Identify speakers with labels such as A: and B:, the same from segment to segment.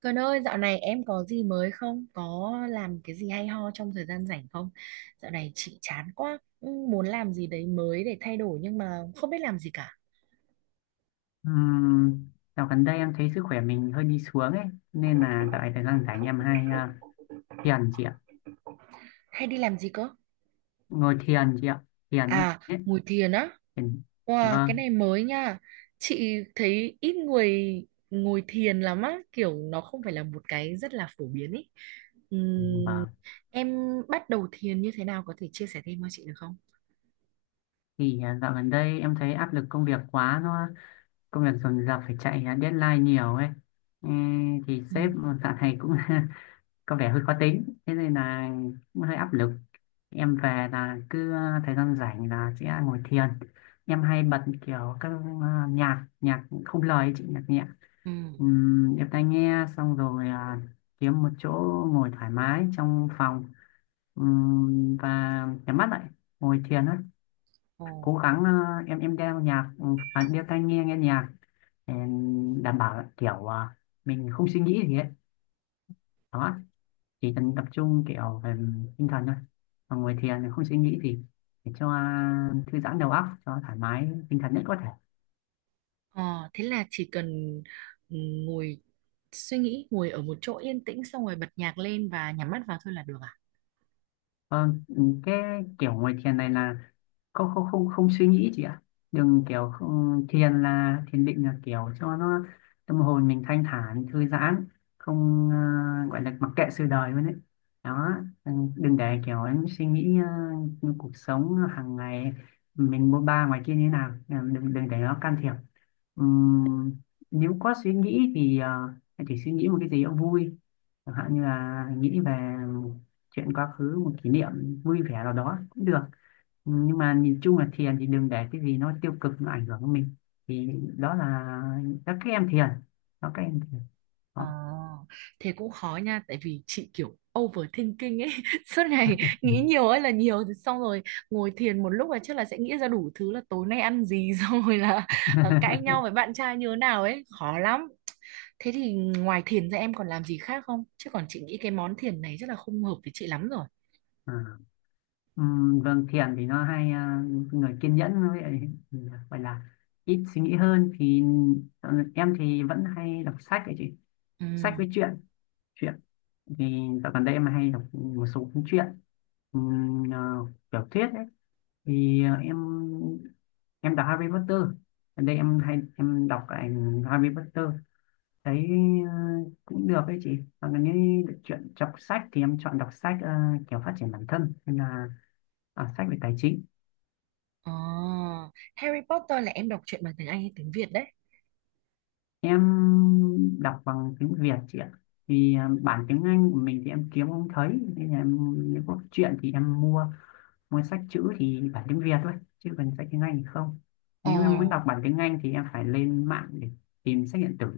A: Cần ơi, dạo này em có gì mới không? Có làm cái gì hay ho trong thời gian rảnh không? Dạo này chị chán quá, ừ, muốn làm gì đấy mới để thay đổi nhưng mà không biết làm gì cả.
B: Ừm, Dạo gần đây em thấy sức khỏe mình hơi đi xuống ấy, nên là dạo này thời gian rảnh em hay thiền chị ạ.
A: Hay đi làm gì cơ?
B: Ngồi thiền chị ạ, thiền ấy,
A: À,
B: ấy.
A: ngồi thiền á.
B: Thiền.
A: Wow, cái
B: Vâng,
A: này mới nha. Chị thấy ít người ngồi thiền lắm á, kiểu nó không phải là một cái rất là phổ biến ý. Ừm,
B: vâng,
A: em bắt đầu thiền như thế nào có thể chia sẻ thêm cho chị được không?
B: thì dạo gần đây em thấy áp lực công việc quá, nó công việc dồn dập, phải chạy deadline nhiều ấy. Ê, thì
A: Ừ.
B: sếp dạo này cũng công việc hơi khó tính, thế nên là cũng hơi áp lực. Em về là cứ thời gian rảnh là sẽ ngồi thiền. Em hay bật kiểu các nhạc nhạc không lời ấy chị, nhạc nhẹ.
A: Ừ.
B: Em tai nghe xong rồi kiếm một chỗ ngồi thoải mái trong phòng, và nhắm mắt lại, ngồi thiền á.
A: Ồ.
B: Cố gắng em đeo tai nghe nghe nhạc, để đảm bảo kiểu mình không suy nghĩ gì ấy. Đó, chỉ cần tập trung kiểu về tinh thần thôi. Còn ngồi thiền thì không suy nghĩ gì, để cho thư giãn đầu óc, cho thoải mái tinh thần nhất có thể.
A: Ờ, thế là chỉ cần ừ, ngồi suy nghĩ, ngồi ở một chỗ yên tĩnh xong rồi bật nhạc lên và nhắm mắt vào thôi là được à?
B: Ờ, cái kiểu ngồi thiền này là không không suy nghĩ chị ạ, đừng kiểu không, thiền là thiền định, là kiểu cho nó tâm hồn mình thanh thản, thư giãn, không gọi là mặc kệ sự đời luôn đấy. Đó, đừng để kiểu em suy nghĩ cuộc sống hàng ngày mình bôn ba ngoài kia như thế nào. Ừ, đừng đừng để nó can thiệp. Ừm, Nếu có suy nghĩ thì em chỉ suy nghĩ một cái gì đó vui, chẳng hạn như là nghĩ về chuyện quá khứ, một kỷ niệm vui vẻ nào đó cũng được. Nhưng mà nhìn chung là thiền thì đừng để cái gì nó tiêu cực nó ảnh hưởng đến mình. Thì đó là các em thiền, đó, các em thiền,
A: Ờ,
B: đó.
A: thế cũng khó nha, tại vì chị kiểu overthinking ấy, suốt ngày nghĩ nhiều ấy là nhiều, thì xong rồi ngồi thiền một lúc là chắc là sẽ nghĩ ra đủ thứ là tối nay ăn gì, xong rồi là cãi nhau với bạn trai như thế nào ấy, khó lắm. Thế thì ngoài thiền ra em còn làm gì khác không? Chứ còn chị nghĩ cái món thiền này chắc là không hợp với chị lắm rồi.
B: à. Vâng, thiền thì nó hay người kiên nhẫn với lại gọi là ít suy nghĩ hơn thì ờ, em thì vẫn hay đọc sách ấy chị.
A: Ừ.
B: Sách với truyện, truyện thì dạo gần đây em hay đọc một số cuốn truyện, ừm, à, tiểu thuyết ấy. Thì em đọc Harry Potter, gần đây em hay đọc lại Harry Potter, thấy ờ, cũng được đấy chị. Và nếu được chuyện đọc sách thì em chọn đọc sách kiểu phát triển bản thân, hay là sách về tài chính.
A: Ờ, Harry Potter là em đọc truyện bằng tiếng Anh hay tiếng Việt đấy?
B: Em đọc bằng tiếng Việt chị ạ, vì bản tiếng Anh của mình thì em kiếm không thấy, nên là em nếu có chuyện thì em mua mua sách chữ thì bản tiếng Việt thôi, chứ còn sách tiếng Anh thì không.
A: Ờ,
B: Nếu em muốn đọc bản tiếng Anh thì em phải lên mạng để tìm sách điện tử.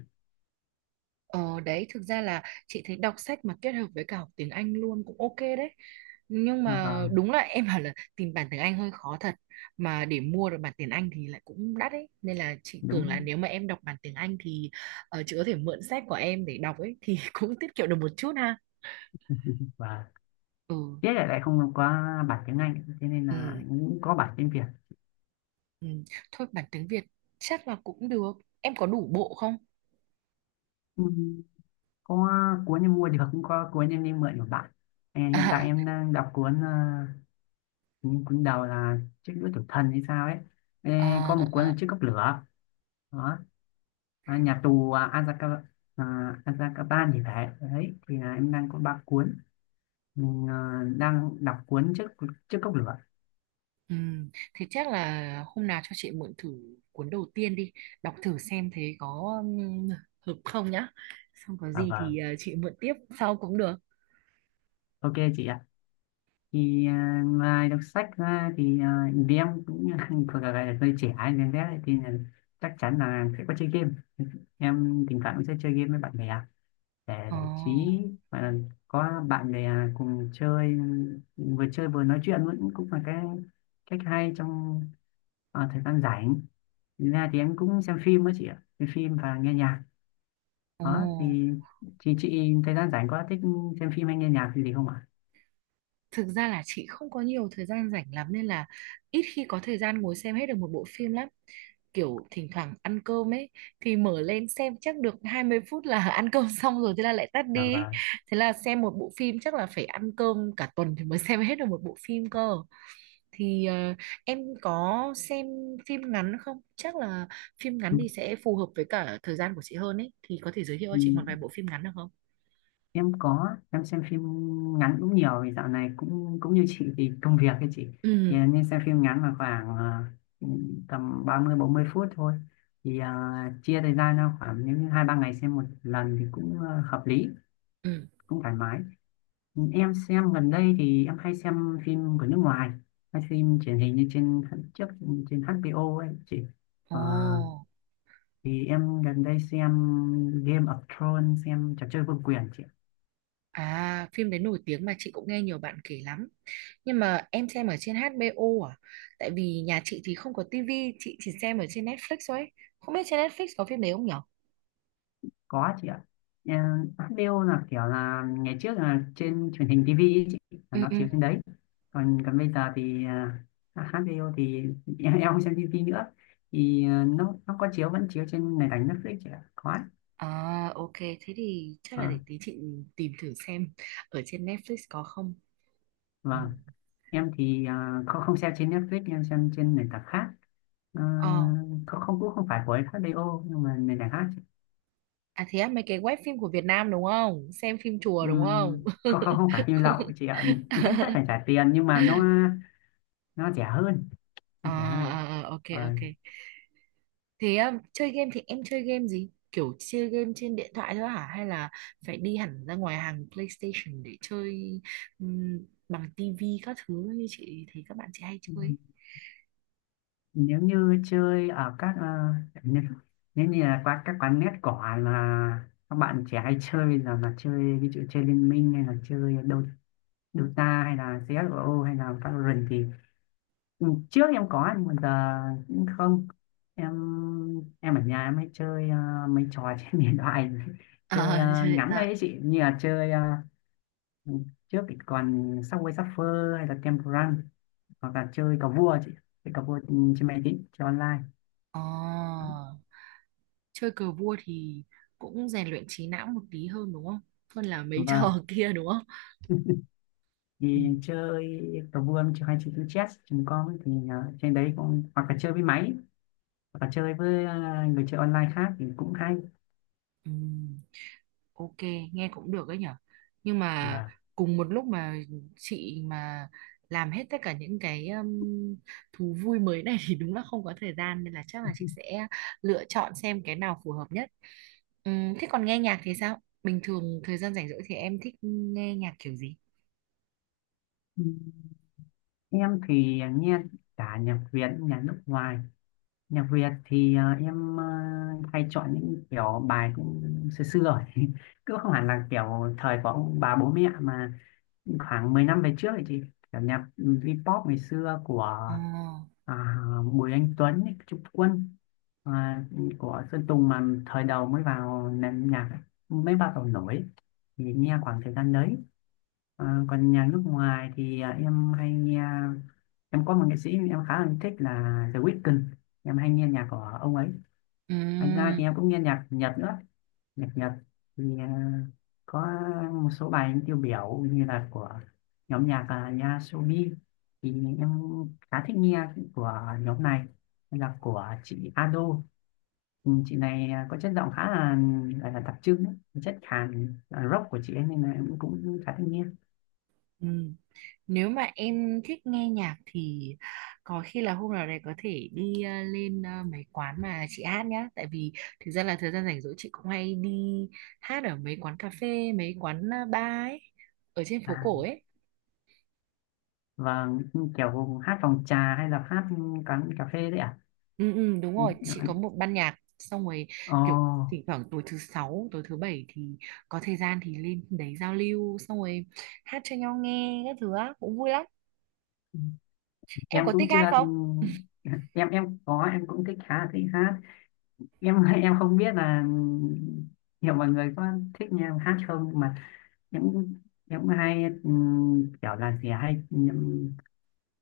A: ờ đấy thực ra là chị thấy đọc sách mà kết hợp với cả học tiếng Anh luôn cũng ok đấy. Nhưng
B: À,
A: mà
B: vâng,
A: đúng là em bảo là tìm bản tiếng Anh hơi khó thật. Mà để mua được bản tiếng Anh thì lại cũng đắt ấy. Nên là chị tưởng là
B: đúng.
A: nếu mà em đọc bản tiếng Anh thì chị có thể mượn sách của em để đọc ấy thì cũng tiết kiệm được một chút ha.
B: Và
A: Ừ,
B: tiếc là lại không có bản tiếng Anh, thế nên
A: ừ,
B: là cũng có bản tiếng Việt.
A: ừ. Thôi bản tiếng Việt chắc là cũng được. Em có đủ bộ không?
B: Ừ, có cuốn em mua được, cũng có cuốn em đi mượn của bạn. Hiện tại em đang đọc cuốn cuốn cuốn đầu là chiếc đũa tử thần hay sao ấy. Ê,
A: À,
B: có một cuốn là
A: à.
B: chiếc cốc lửa, đó, nhà tù Azkaban, à, Azkaban thì phải đấy. Thì là em đang có ba cuốn. Mình đang đọc cuốn chiếc chiếc cốc lửa.
A: Ừ, thế chắc là hôm nào cho chị mượn thử cuốn đầu tiên đi đọc thử xem thế có hợp không nhá, xong có gì
B: Vâng,
A: thì chị mượn tiếp sau cũng được.
B: ok chị ạ. Thì ngoài đọc sách ra thì vì em cũng thuộc là gọi là hơi trẻ nên thế, thì là chắc chắn là sẽ có chơi game. Em thỉnh thoảng cũng sẽ chơi game với bạn bè để
A: Ồ.
B: giải trí, và là có bạn bè cùng chơi, vừa chơi vừa nói chuyện vẫn cũng là cái cách hay trong thời gian rảnh. Thực ra thì em cũng xem phim đó chị ạ, xem phim và nghe nhạc,
A: Ồ.
B: đó thì chị thời gian rảnh có thích xem phim hay nghe nhạc gì không ạ?
A: Thực ra là chị không có nhiều thời gian rảnh lắm nên là ít khi có thời gian ngồi xem hết được một bộ phim lắm, kiểu thỉnh thoảng ăn cơm ấy thì mở lên xem chắc được 20 phút là ăn cơm xong rồi thế là lại tắt đi,
B: Và
A: thế là xem một bộ phim chắc là phải ăn cơm cả tuần thì mới xem hết được một bộ phim cơ thì em có xem phim ngắn không? Chắc là phim ngắn thì sẽ phù hợp với cả thời gian của chị hơn ấy. Thì có thể giới thiệu cho chị một vài bộ phim ngắn được không?
B: em có em xem phim ngắn cũng nhiều, vì dạo này cũng cũng như chị thì công việc ấy chị, thì
A: Ừ,
B: em nên xem phim ngắn là khoảng tầm 30-40 phút thôi. Thì chia thời gian ra khoảng những hai ba ngày xem một lần thì cũng hợp lý,
A: ừ.
B: cũng thoải mái. Em xem gần đây thì em hay xem phim của nước ngoài, hay phim truyền hình như trên trước, trên HBO ấy chị. Ờ,
A: Ồ,
B: thì em gần đây xem Game of Thrones, xem trò chơi vương quyền chị.
A: à, phim đấy nổi tiếng mà chị cũng nghe nhiều bạn kể lắm. Nhưng mà em xem ở trên HBO à? Tại vì nhà chị thì không có tivi, chị chỉ xem ở trên Netflix thôi ấy. Không biết trên Netflix có phim đấy không nhở?
B: Có chị ạ. Ờ, Hát Bill là kiểu là ngày trước là trên truyền hình TV ý chị, là
A: Ừ,
B: nó
A: ừ.
B: chiếu trên đấy. Còn còn bây giờ thì Hát Bill thì em không xem TV nữa. Thì nó có chiếu, vẫn chiếu trên nền tảng Netflix chị ạ. Có ạ.
A: À, ok. Thế thì chắc
B: Ờ,
A: là để tí chị tìm thử xem ở trên Netflix có không. Ừ.
B: vâng. Em thì không không xem trên Netflix, em xem trên nền tảng khác. Ờ,
A: Ờ.
B: không không cũng không phải của HBO, nhưng mà nền tảng khác chị.
A: À thế á, mấy cái web phim của Việt Nam đúng không? Xem phim chùa đúng không?
B: Không không không phải phim lậu chị ạ. Vẫn phải phải trả tiền nhưng mà nó rẻ hơn.
A: À,
B: Nó rẻ hơn.
A: à, à, ok,
B: Ờ.
A: ok. Thế chơi game thì em chơi game gì? Kiểu chơi game trên điện thoại thôi hả? Hay là phải đi hẳn ra ngoài hàng PlayStation để chơi um, bằng tivi các thứ như chị thấy các bạn chị hay
B: Ừ.
A: chơi? ấy?
B: Nếu như chơi ở các nếu, nếu như là qua các quán net cỏ mà các bạn trẻ hay chơi bây giờ, mà chơi ví dụ chơi Liên Minh hay là chơi Dota hay là CS:GO hay là Valorant thì trước em có, nhưng mà giờ cũng không. Em em ở nhà em hay chơi mấy trò trên điện thoại, chơi
A: À, chơi điện
B: ngắn
A: thoại.
B: đấy chị, như là chơi trước thì còn Subway Surfer hay là Temple Run, hoặc là chơi cờ vua chị, chơi cờ vua trên máy tính, chơi online.
A: À, chơi cờ vua thì cũng rèn luyện trí não một tí hơn đúng không? Hơn là mấy
B: Vâng,
A: trò kia đúng không? Ừ.
B: thì chơi cờ vua, chơi hay chơi chữ chess chúng con thì trên đấy cũng hoặc là chơi với máy, hoặc là chơi với người chơi online khác thì cũng hay.
A: Ừ. Ok, nghe cũng được đấy nhở. Nhưng mà
B: Và
A: cùng một lúc mà chị mà làm hết tất cả những cái thú vui mới này thì đúng là không có thời gian nên là chắc là chị sẽ lựa chọn xem cái nào phù hợp nhất. Thế còn nghe nhạc thì sao? Bình thường thời gian rảnh rỗi thì em thích nghe nhạc kiểu gì?
B: em thì nghe cả nhạc Việt, nhạc nước ngoài. Nhạc Việt thì em hay chọn những kiểu bài cũng xưa xưa rồi. Cứ không hẳn là kiểu thời của ông bà bố mẹ, mà khoảng 10 năm về trước thì chị, kiểu nhạc V-pop ngày xưa của
A: Ờ,
B: à, Bùi Anh Tuấn ấy, Trúc Quân, à, của Sơn Tùng mà thời đầu mới vào nền nhạc ấy, mới bắt đầu nổi, thì nghe khoảng thời gian đấy. Còn nhạc nước ngoài thì em hay nghe, em có một nghệ sĩ em khá là thích là The Weeknd, em hay nghe nhạc của ông ấy. Thành ra
A: ừm,
B: thì em cũng nghe nhạc Nhật nữa. Nhạc Nhật thì có một số bài tiêu biểu như là của nhóm nhạc là Yasobi, thì em khá thích nghe. Của nhóm này là của chị Ado. Ừ, chị này có chất giọng khá là là đặc trưng ấy, chất khàn rock của chị ấy, nên là em cũng khá thích nghe.
A: ừm. Nếu mà em thích nghe nhạc thì có khi là hôm nào đấy có thể đi lên mấy quán mà chị hát nhá. Tại vì thực ra là thời gian rảnh rỗi chị cũng hay đi hát ở mấy quán cà phê, mấy quán bar ấy, ở trên phố
B: à,
A: cổ ấy.
B: và kiểu hát phòng trà hay là hát quán cà phê đấy à?
A: Ừ, ừ, đúng
B: Ừ.
A: rồi, chị có một ban nhạc xong rồi
B: Ồ,
A: kiểu thỉnh thoảng tối thứ sáu, tối thứ bảy thì có thời gian thì lên đấy giao lưu xong rồi hát cho nhau nghe các thứ á, cũng vui lắm. Em
B: em
A: có
B: cũng
A: thích hát
B: chưa,
A: không?
B: em có, em cũng thích, khá là thích hát. Em em không biết là nhiều mọi người có thích nghe em hát không, nhưng mà em cũng- em cũng hay kiểu là gì hay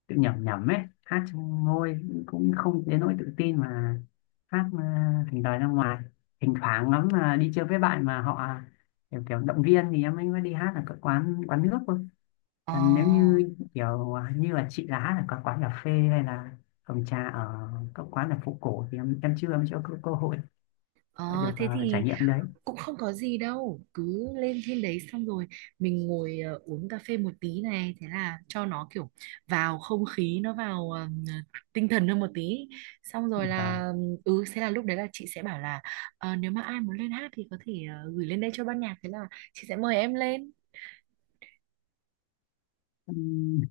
B: tự nhẩm nhẩm ấy, hát trong môi, cũng không đến nỗi tự tin mà hát thành lời ra ngoài. Thỉnh thoảng lắm là đi chơi với bạn mà họ kiểu động viên thì em mới mới đi hát ở các quán quán nước thôi.
A: Ờ.
B: Còn nếu như kiểu như là chị là hát ở các quán cà phê hay là phòng trà ở các quán là phố cổ thì em chưa có cơ hội
A: Ờ,
B: phải được
A: thế
B: trải
A: thì
B: nghiệm cái đấy.
A: cũng không có gì đâu, cứ lên trên đấy xong rồi mình ngồi uống cà phê một tí này, thế là cho nó kiểu vào không khí, nó vào tinh thần hơn một tí, xong rồi
B: Và
A: là ừ thế là lúc đấy là chị sẽ bảo là "Ờ, nếu mà ai muốn lên hát thì có thể gửi lên đây cho ban nhạc, thế là chị sẽ mời em lên
B: ừm,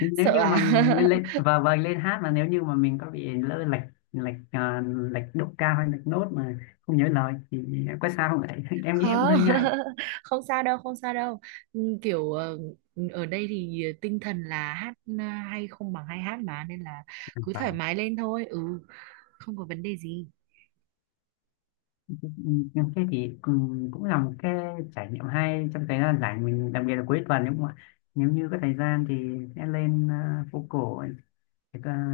B: nếu
A: sợ
B: như
A: à.
B: mà lên, và vâng, lên hát mà nếu như mà mình có bị lỡ lệch, lệch à, lệch độ cao hay lệch nốt, mà không nhớ lời thì có sao không đấy? Em nghĩ em cũng
A: Không.
B: hơi ngại.
A: Không sao đâu, không sao đâu. Ừ, kiểu ở đây thì tinh thần là hát ờ, hay không bằng hay hát mà, nên là cứ thoải
B: Và
A: mái lên thôi. Ừ, không có vấn đề gì.
B: nhưng thế thì cũng là một cái trải nghiệm hay trong thời gian rảnh mình, đặc biệt là cuối tuần, nếu mà nếu như có thời gian thì sẽ lên phố cổ để, à,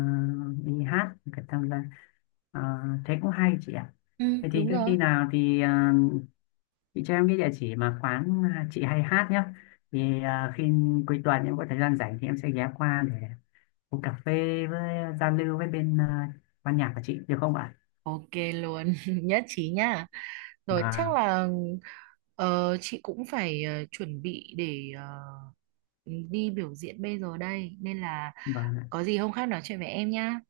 B: đi hát, để tham gia. À, thế cũng hay chị ạ.
A: Ừ,
B: Vậy thì
A: đúng
B: cứ
A: rồi.
B: khi nào thì chị cho em cái địa chỉ mà quán chị hay hát nhé, thì khi cuối tuần em có thời gian rảnh thì em sẽ ghé qua để uống cà phê với giao lưu với bên ban nhạc của chị được không ạ?
A: Ok luôn, nhất trí nha, rồi chắc
B: Vâng,
A: là chị cũng phải chuẩn bị để đi biểu diễn bây giờ đây nên là
B: vâng ạ.
A: có gì hôm khác nói chuyện với em nhá.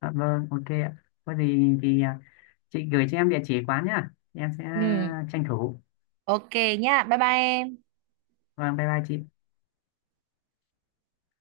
B: Dạ, vâng, ok ạ. Có gì thì chị gửi cho em địa chỉ quán nhá, em sẽ
A: Ừ,
B: tranh thủ.
A: ok nhá, bye bye em.
B: Vâng, bye bye chị.